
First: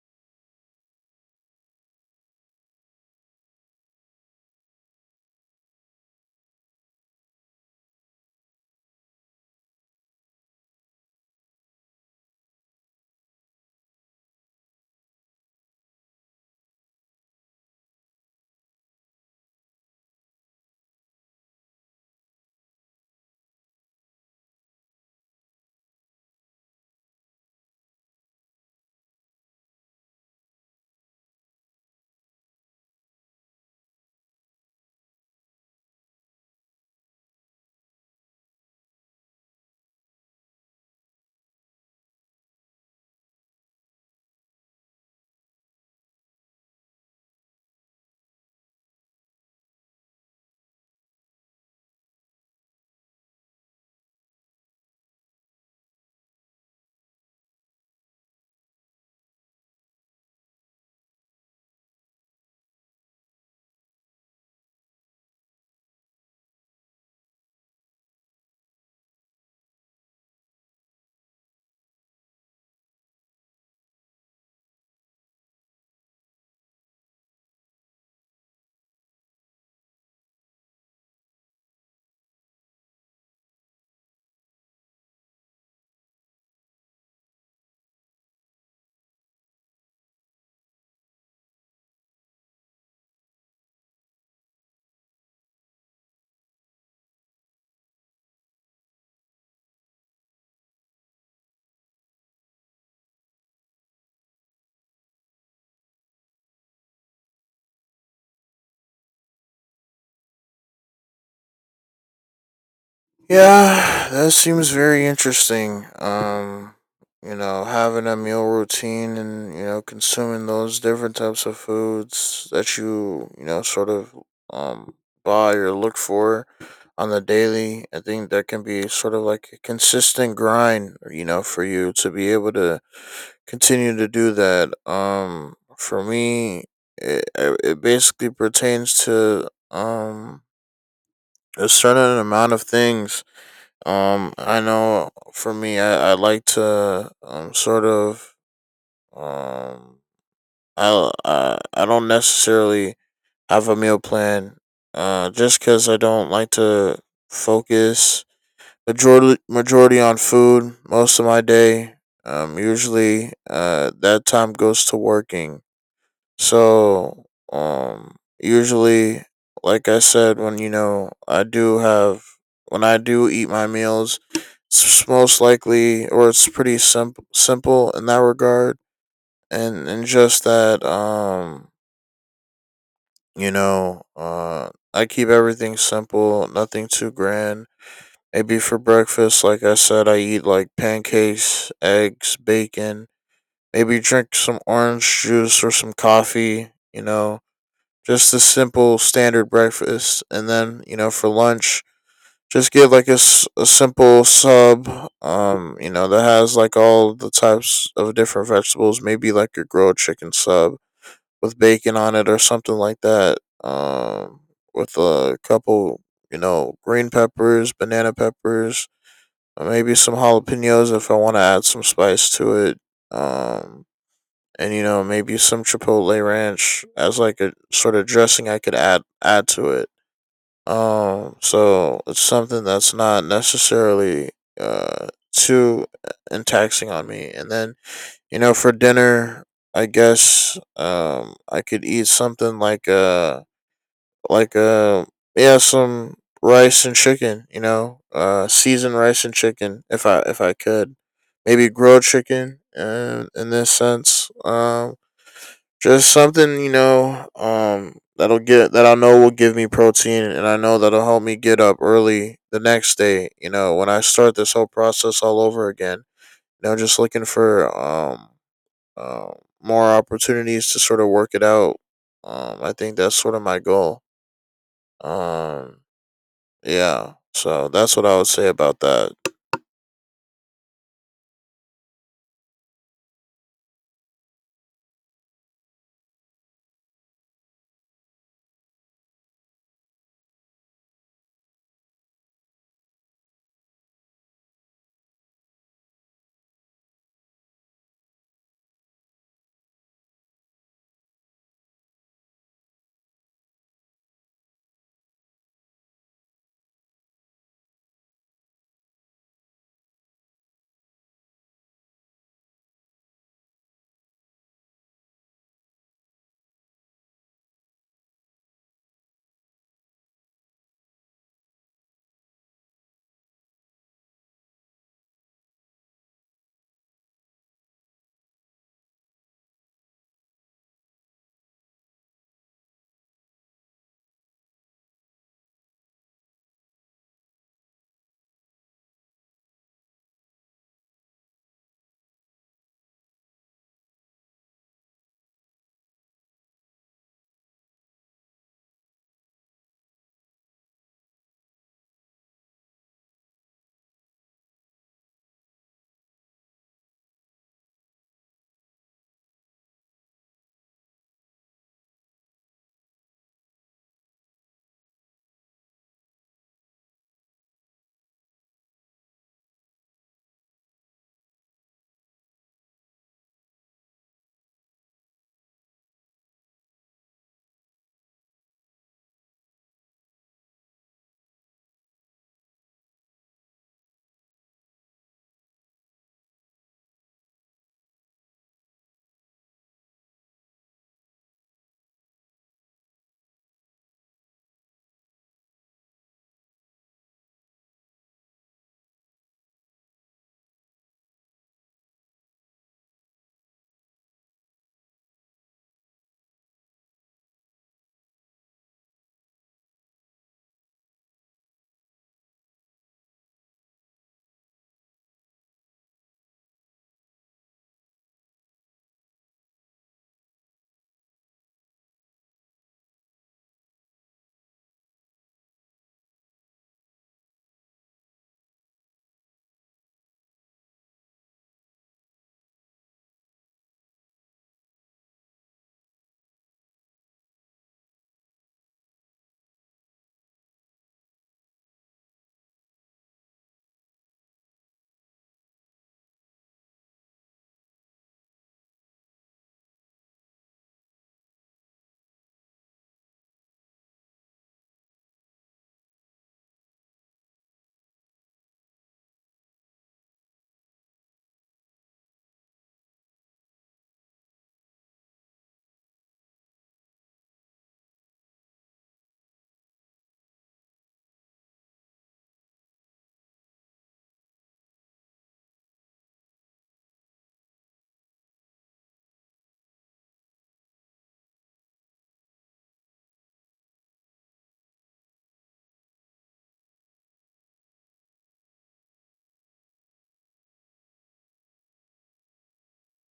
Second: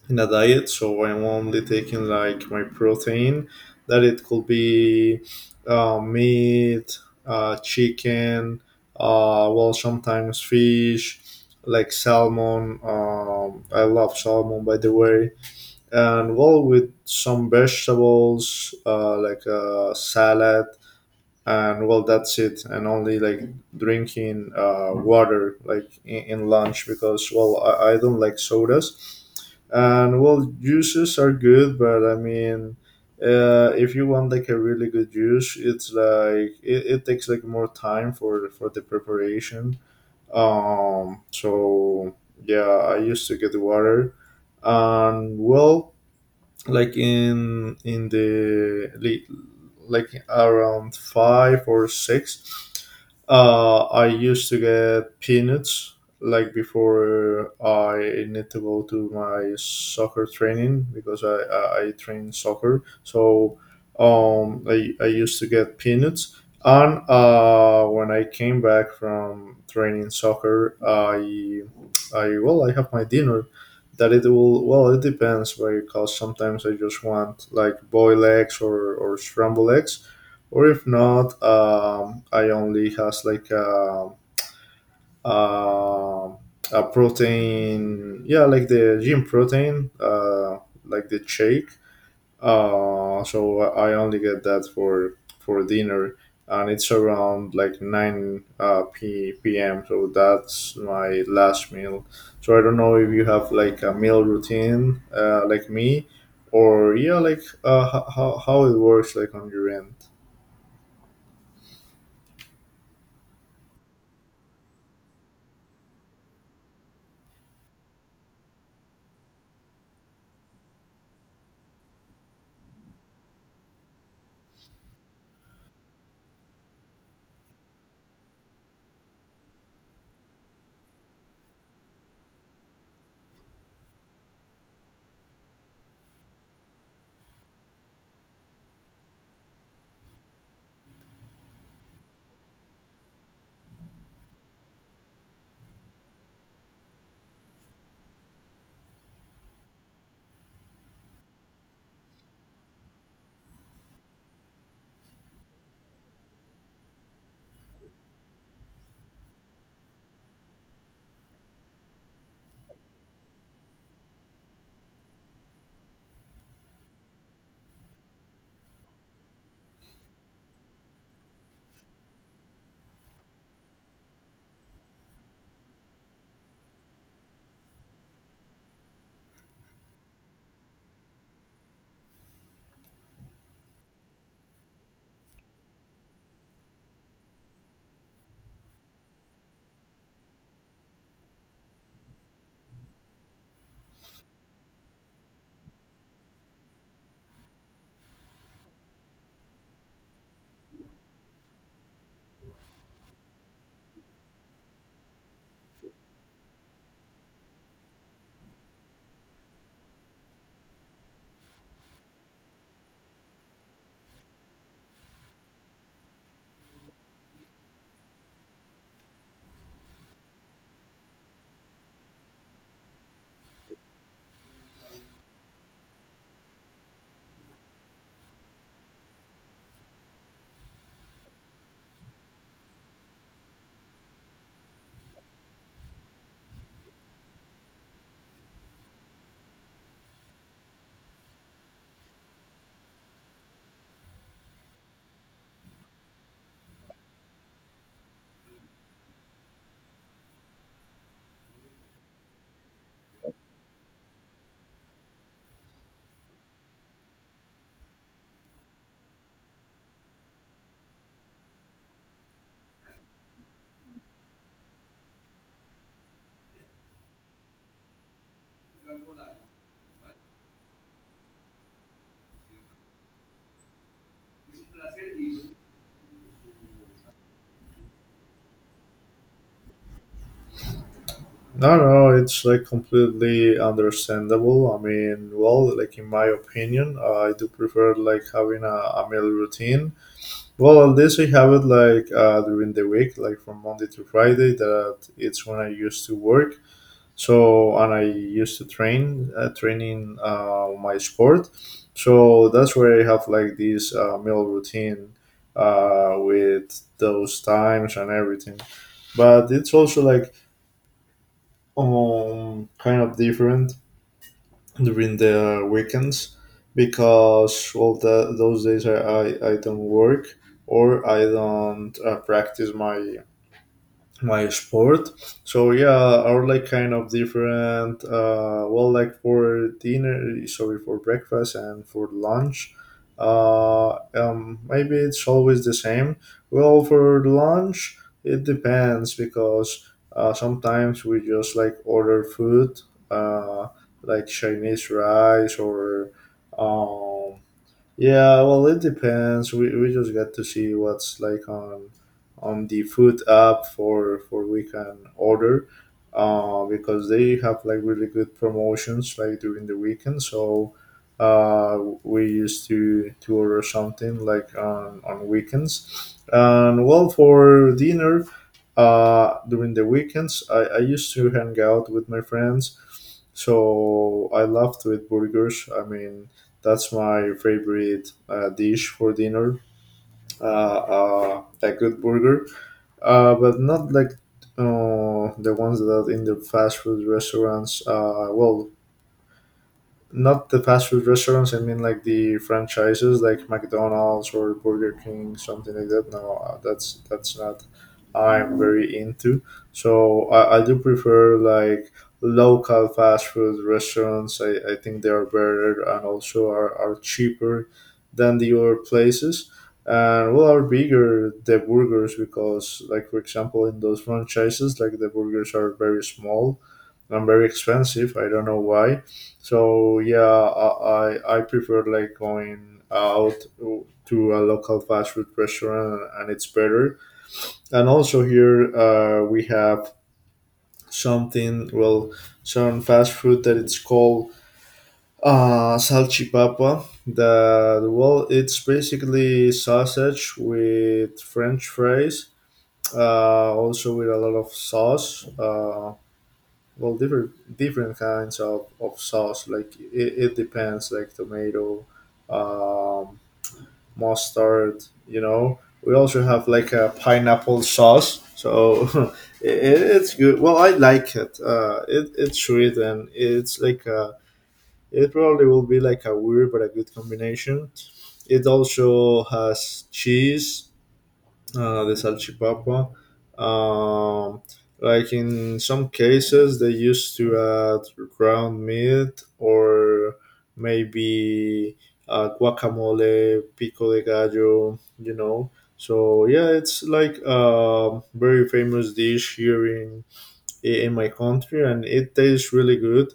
S1: in a diet, so I'm only taking like my protein. That it could be meat, chicken, well, sometimes fish, like salmon. I love salmon, by the way. And well, with some vegetables, like a salad. And well, that's it. And only like drinking water like in lunch, because well, I don't like sodas. And well, juices are good, but I mean, if you want like a really good juice, it's like it takes like more time for the preparation. So yeah, I used to get water. And well, like in the late, like around five or six, I used to get peanuts, like before I need to go to my soccer training, because I train soccer. So I used to get peanuts, and uh, when I came back from training soccer, I well, I have my dinner. That it will, well, it depends, because sometimes I just want like boiled eggs or scrambled eggs. Or if not, I only has like a, a protein, yeah, like the gym protein, like the shake. So I only get that for dinner, and it's around like nine p p.m. So that's my last meal. So I don't know if you have like a meal routine, like me, or yeah, like how it works like on your end.
S2: Yeah, that seems very interesting. You know, having a meal routine and, you know, consuming those different types of foods that you know, sort of um buy or look for on the daily. I think that can be sort of like a consistent grind, you know, for you to be able to continue to do that. For me, it basically pertains to a certain amount of things. I know for me, I like to sort of um I don't necessarily have a meal plan just because I don't like to focus majority on food most of my day. Usually that time goes to working, so, um, usually, like I said, when I do eat my meals, it's most likely, or it's pretty simple, in that regard. And just that, you know, I keep everything simple, nothing too grand. Maybe for breakfast, like I said, I eat like pancakes, eggs, bacon, maybe drink some orange juice or some coffee, you know, just a simple standard breakfast, and then you know for lunch, just get like a simple sub, you know that has like all the types of different vegetables. Maybe like a grilled chicken sub with bacon on it or something like that. Um, with a couple, you know, green peppers, banana peppers, or maybe some jalapenos if I want to add some spice to it. Um, and you know maybe some chipotle ranch as like a sort of dressing I could add to it. So it's something that's not necessarily too and taxing on me. And then you know for dinner I guess I could eat something like yeah, some rice and chicken, you know, seasoned rice and chicken if I could. Maybe grilled chicken, and in this sense just something, you know, that I know will give me protein, and I know that'll help me get up early the next day. You know, when I start this whole process all over again. You know, just looking for uh, more opportunities to sort of work it out. I think that's sort of my goal. Um, yeah. So that's what I would say about that.
S1: No, no, it's like completely understandable. I mean, well, like in my opinion, I do prefer like having a meal routine. Well, at least I have it like during the week, like from Monday to Friday. That it's when I used to work. So, and I used to train, training my sport. So that's where I have like this meal routine with those times and everything. But it's also like kind of different during the weekends, because all the, those days I don't work, or I don't practice my sport. So yeah, our like kind of different. Well, like for dinner, sorry, for breakfast and for lunch. Maybe it's always the same. Well, for lunch, it depends, because sometimes we just like order food, uh, like Chinese rice or, um, yeah, well, it depends. We just got to see what's like on the food app for we can order, because they have like really good promotions like during the weekend. So, we used to order something like on weekends. And well, for dinner, during the weekends, I used to hang out with my friends. So I loved to eat burgers. I mean, that's my favorite dish for dinner. A good burger, but not like the ones that in the fast food restaurants. Well, not the fast food restaurants. I mean, like the franchises, like McDonald's or Burger King, something like that. No, that's not. I'm very into. So I do prefer like local fast food restaurants. I think they are better, and also are cheaper than the other places. And well, are bigger the burgers, because like for example, in those franchises, like the burgers are very small and very expensive. I don't know why. So yeah, I prefer like going out to a local fast food restaurant, and it's better. And also here we have something, well, some fast food that it's called salchipapa. That well, it's basically sausage with French fries. Also with a lot of sauce. Well, different kinds of sauce, like it depends, like tomato, um, mustard, you know, we also have like a pineapple sauce, so [LAUGHS] it, it's good. Well, I like it. It it's sweet, and it's like it probably will be like a weird but a good combination. It also has cheese, the salchipapa. Um, like in some cases, they used to add ground meat, or maybe guacamole, pico de gallo, you know. So yeah, it's like a very famous dish here in in my country, and it tastes really good.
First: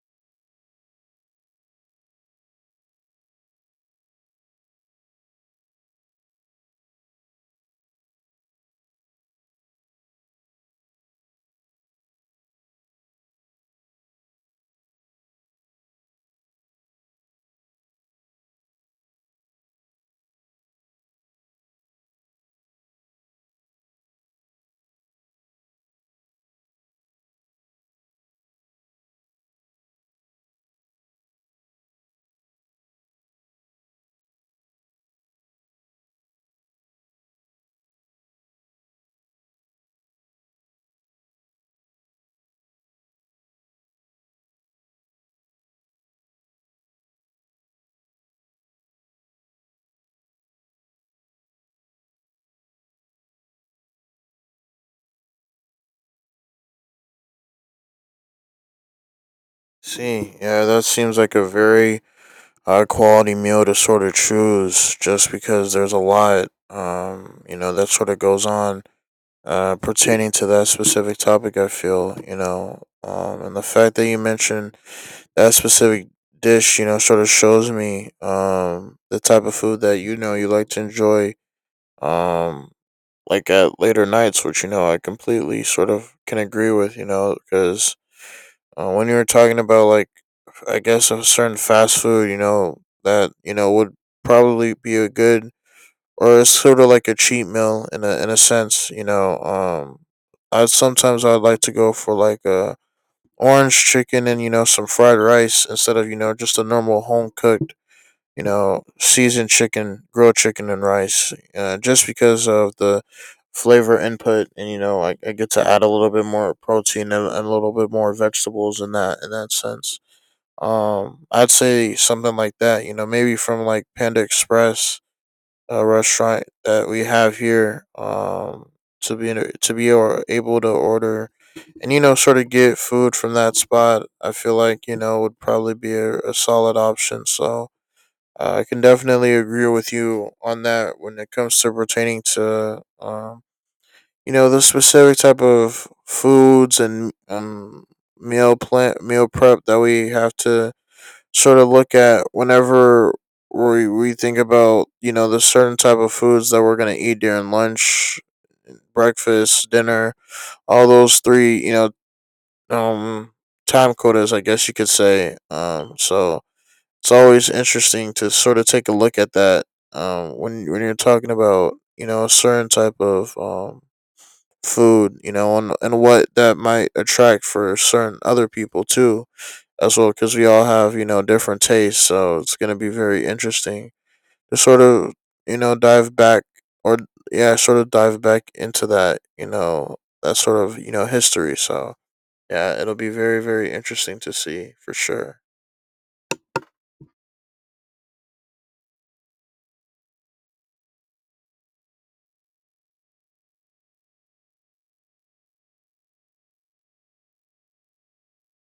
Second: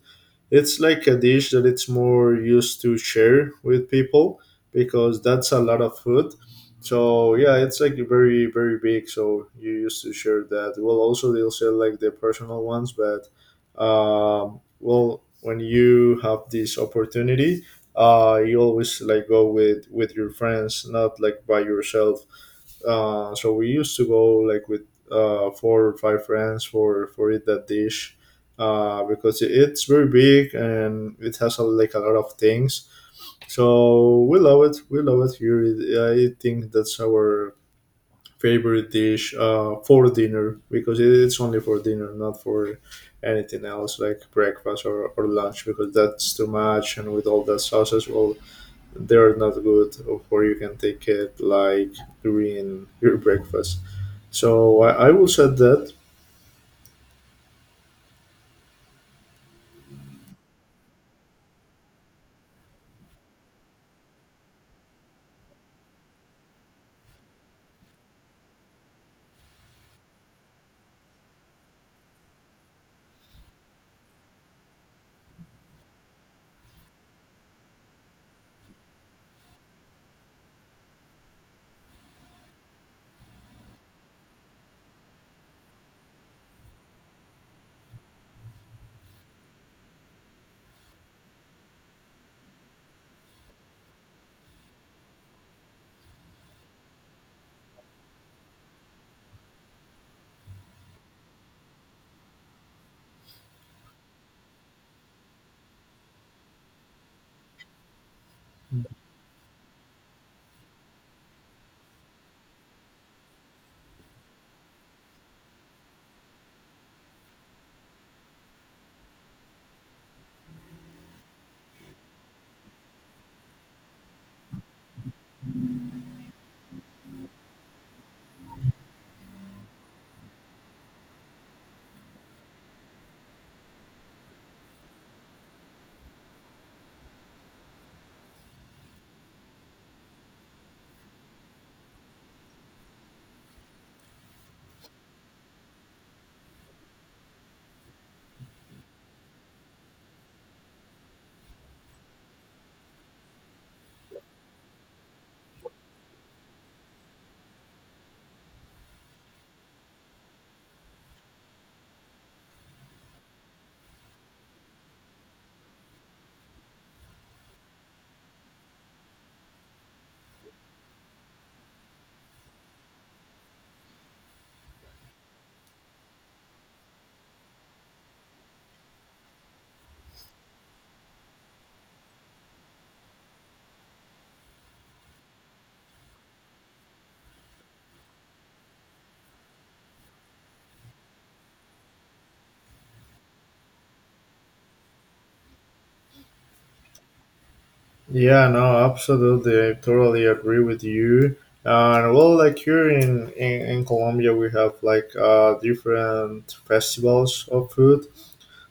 S1: It's like a dish that it's more used to share with people, because that's a lot of food. So yeah, it's like very very big. So you used to share that. Well, also they'll sell like the personal ones, but well, when you have this opportunity, you always like go with your friends, not like by yourself. So we used to go like with four or five friends for eat that dish, because it- it's very big, and it has a, like a lot of things. So we love it. We love it here. I think that's our favorite dish for dinner, because it- it's only for dinner, not for anything else like breakfast or lunch, because that's too much. And with all that sauces, well, they're not good, or you can take it like during your breakfast. So I will say that.
S2: See, yeah, that seems like a very high quality meal to sort of choose just because there's a lot, you know, that sort of goes on pertaining to that specific topic, I feel, you know. And the fact that you mentioned that specific dish, you know, sort of shows me the type of food that you know you like to enjoy um like at later nights, which you know I completely sort of can agree with, you know. Because when you were talking about like I guess of certain fast food, you know, that, you know, would probably be a good, or it's sort of like a cheat meal in a sense, you know. I sometimes I'd like to go for like a orange chicken and, you know, some fried rice instead of, you know, just a normal home cooked, you know, seasoned chicken, grilled chicken and rice. Just because of the flavor input, and you know I get to add a little bit more protein and a little bit more vegetables in that sense. I'd say something like that. You know, maybe from like Panda Express, a restaurant that we have here. To be or able to order, and you know, sort of get food from that spot. I feel like you know would probably be a solid option. So. I can definitely agree with you on that when it comes to pertaining to you know the specific type of foods and meal prep that we have to sort of look at whenever we think about you know the certain type of foods that we're gonna eat during lunch, breakfast, dinner, all those three, you know, um time quotas, I guess you could say. So it's always interesting to sort of take a look at that. When you're talking about you know a certain type of food, you know, and what that might attract for certain other people too as well, because we all have you know different tastes, so it's going to be very interesting to sort of you know dive back or yeah sort of dive back into that, you know, that sort of you know history. So yeah, it'll be very very interesting to see for sure.
S1: Yeah, no, absolutely, I totally agree with you. And well, like here in in Colombia, we have like uh, different festivals of food.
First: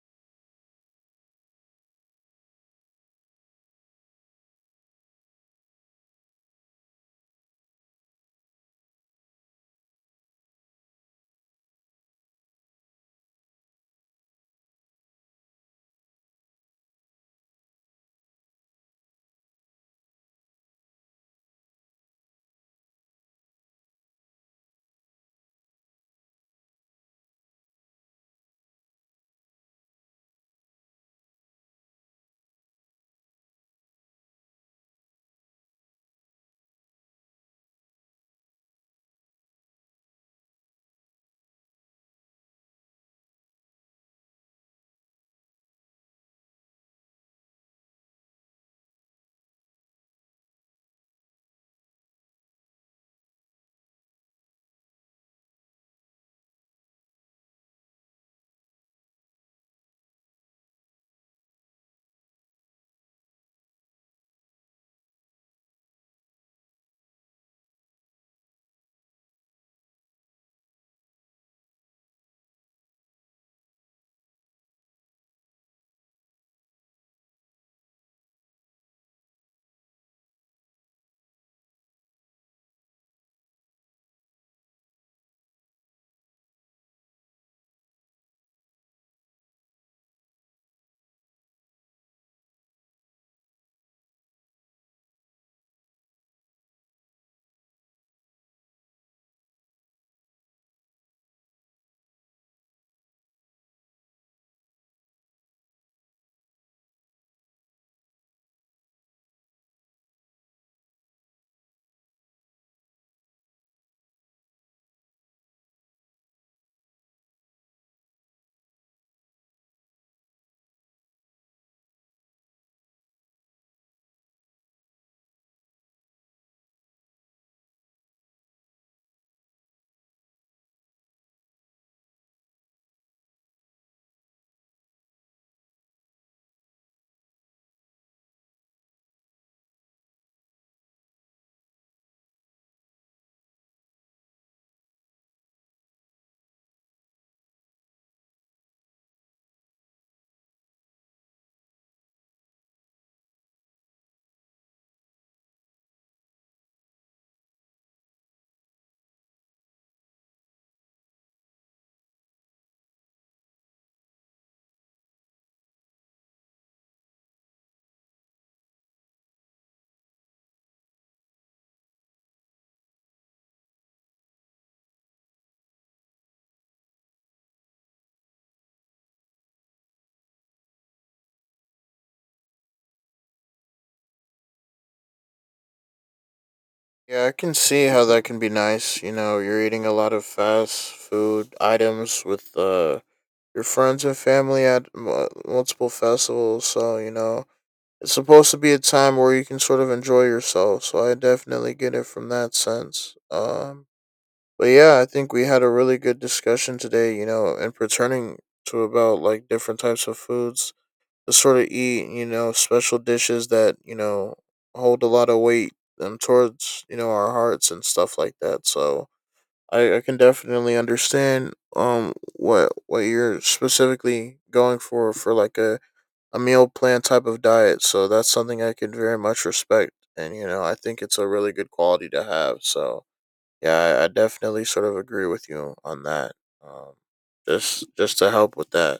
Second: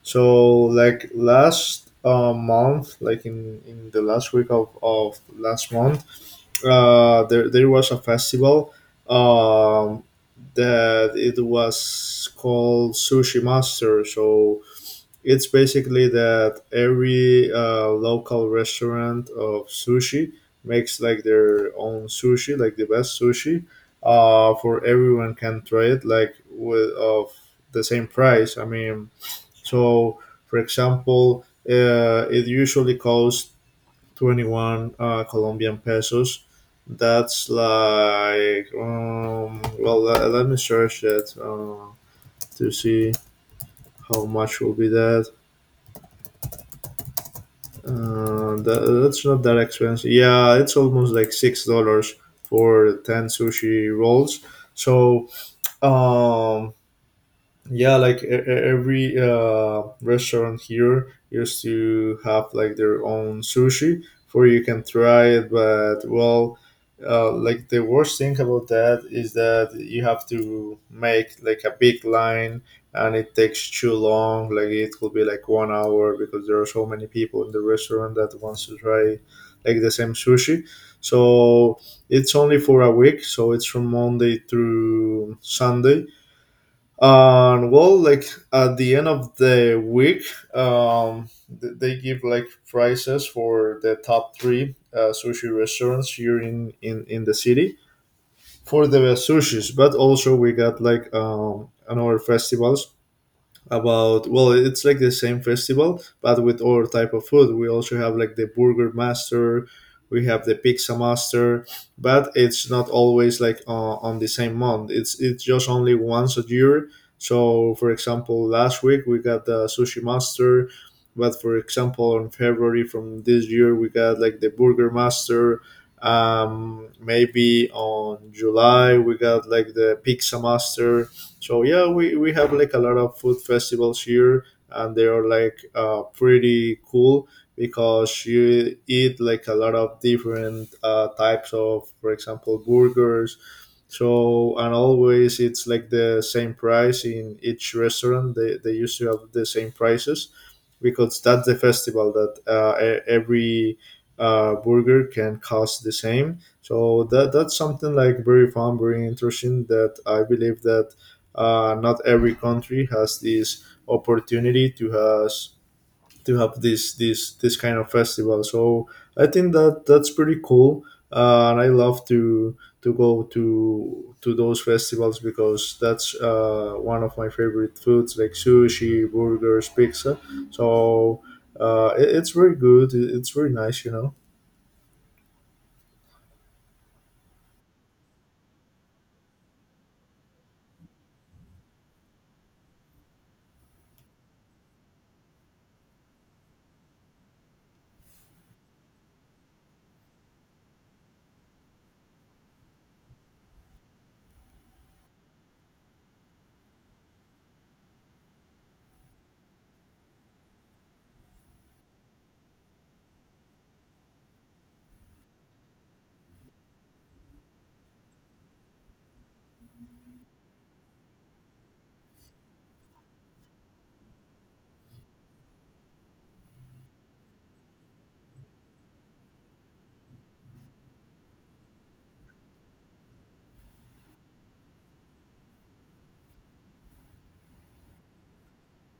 S1: So like last month, like in the last week of last month, there was a festival, um, that it was called Sushi Master. So it's basically that every local restaurant of sushi makes like their own sushi, like the best sushi, for everyone can try it, like with of the same price. I mean, so for example, it usually costs 21 Colombian pesos. That's like, well, let me search it to see how much will be that. That's not that expensive. Yeah, it's almost like $6 for 10 sushi rolls. So, um, yeah, like every restaurant here used to have like their own sushi for you can try it. But well, like the worst thing about that is that you have to make like a big line, and it takes too long. Like it could be like 1 hour, because there are so many people in the restaurant that wants to try like the same sushi. So it's only for a week, so it's from Monday through Sunday. And well, like at the end of the week, um they give like prizes for the top three sushi restaurants here in the city, for the best sushis. But also we got like another festivals about, well, it's like the same festival but with other type of food. We also have like the burger master. We have the pizza master. But it's not always like on the same month. It's just only once a year. So for example, last week we got the sushi master. But for example, on February from this year we got like the burger master. Maybe on July we got like the pizza master. So yeah, we have like a lot of food festivals here, and they are like pretty cool, because you eat like a lot of different types of, for example, burgers. So, and always it's like the same price in each restaurant. They used to have the same prices, because that's the festival, that every burger can cost the same. So that, that's something like very fun, very interesting, that I believe that not every country has this opportunity to has to have this kind of festival. So I think that that's pretty cool, and I love to go to those festivals, because that's one of my favorite foods, like sushi, burgers, pizza. So it's very good. It- it's very nice, you know.
S2: Yeah, I can see how that can be nice, you know. You're eating a lot of fast food items with your friends and family at multiple festivals, so you know it's supposed to be a time where you can sort of enjoy yourself. So I definitely get it from that sense. But yeah, I think we had a really good discussion today, you know, and pertaining to about like different types of foods to sort of eat, you know, special dishes that, you know, hold a lot of weight towards, you know, our hearts and stuff like that. So I can definitely understand what you're specifically going for like a meal plan type of diet. So that's something I can very much respect. And, you know, I think it's a really good quality to have. So yeah, I definitely sort of agree with you on that. Um, just to help with that.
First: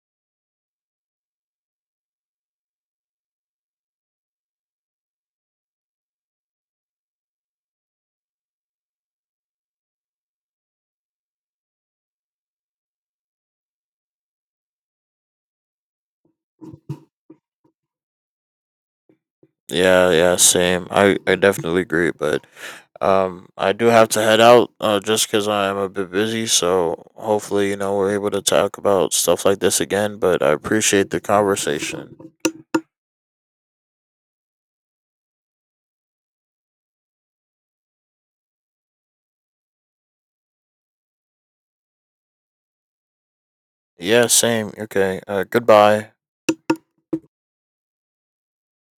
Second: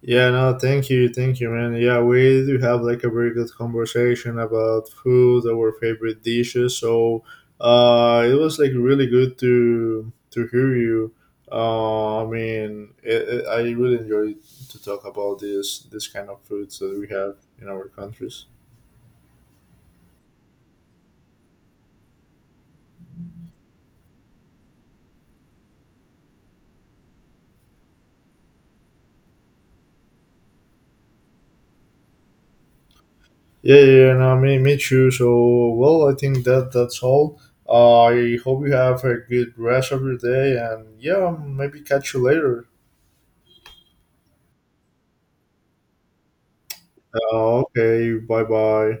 S1: Yeah, no, thank you, man. Yeah, we do have like a very good conversation about food, our favorite dishes. So, it was like really good to hear you. I mean, I really enjoyed to talk about this kind of foods that we have in our countries.
S2: Yeah, yeah, same. I definitely agree, but, I do have to head out, just cause I'm a bit busy. So hopefully, you know, we're able to talk about stuff like this again, but I appreciate the conversation.
S1: Yeah, yeah, yeah, no, me too. So, well, I think that that's all. I hope you have a good rest of your day, and yeah, maybe catch you later.
S2: Yeah, same. Okay. Goodbye.
S1: Okay, bye bye.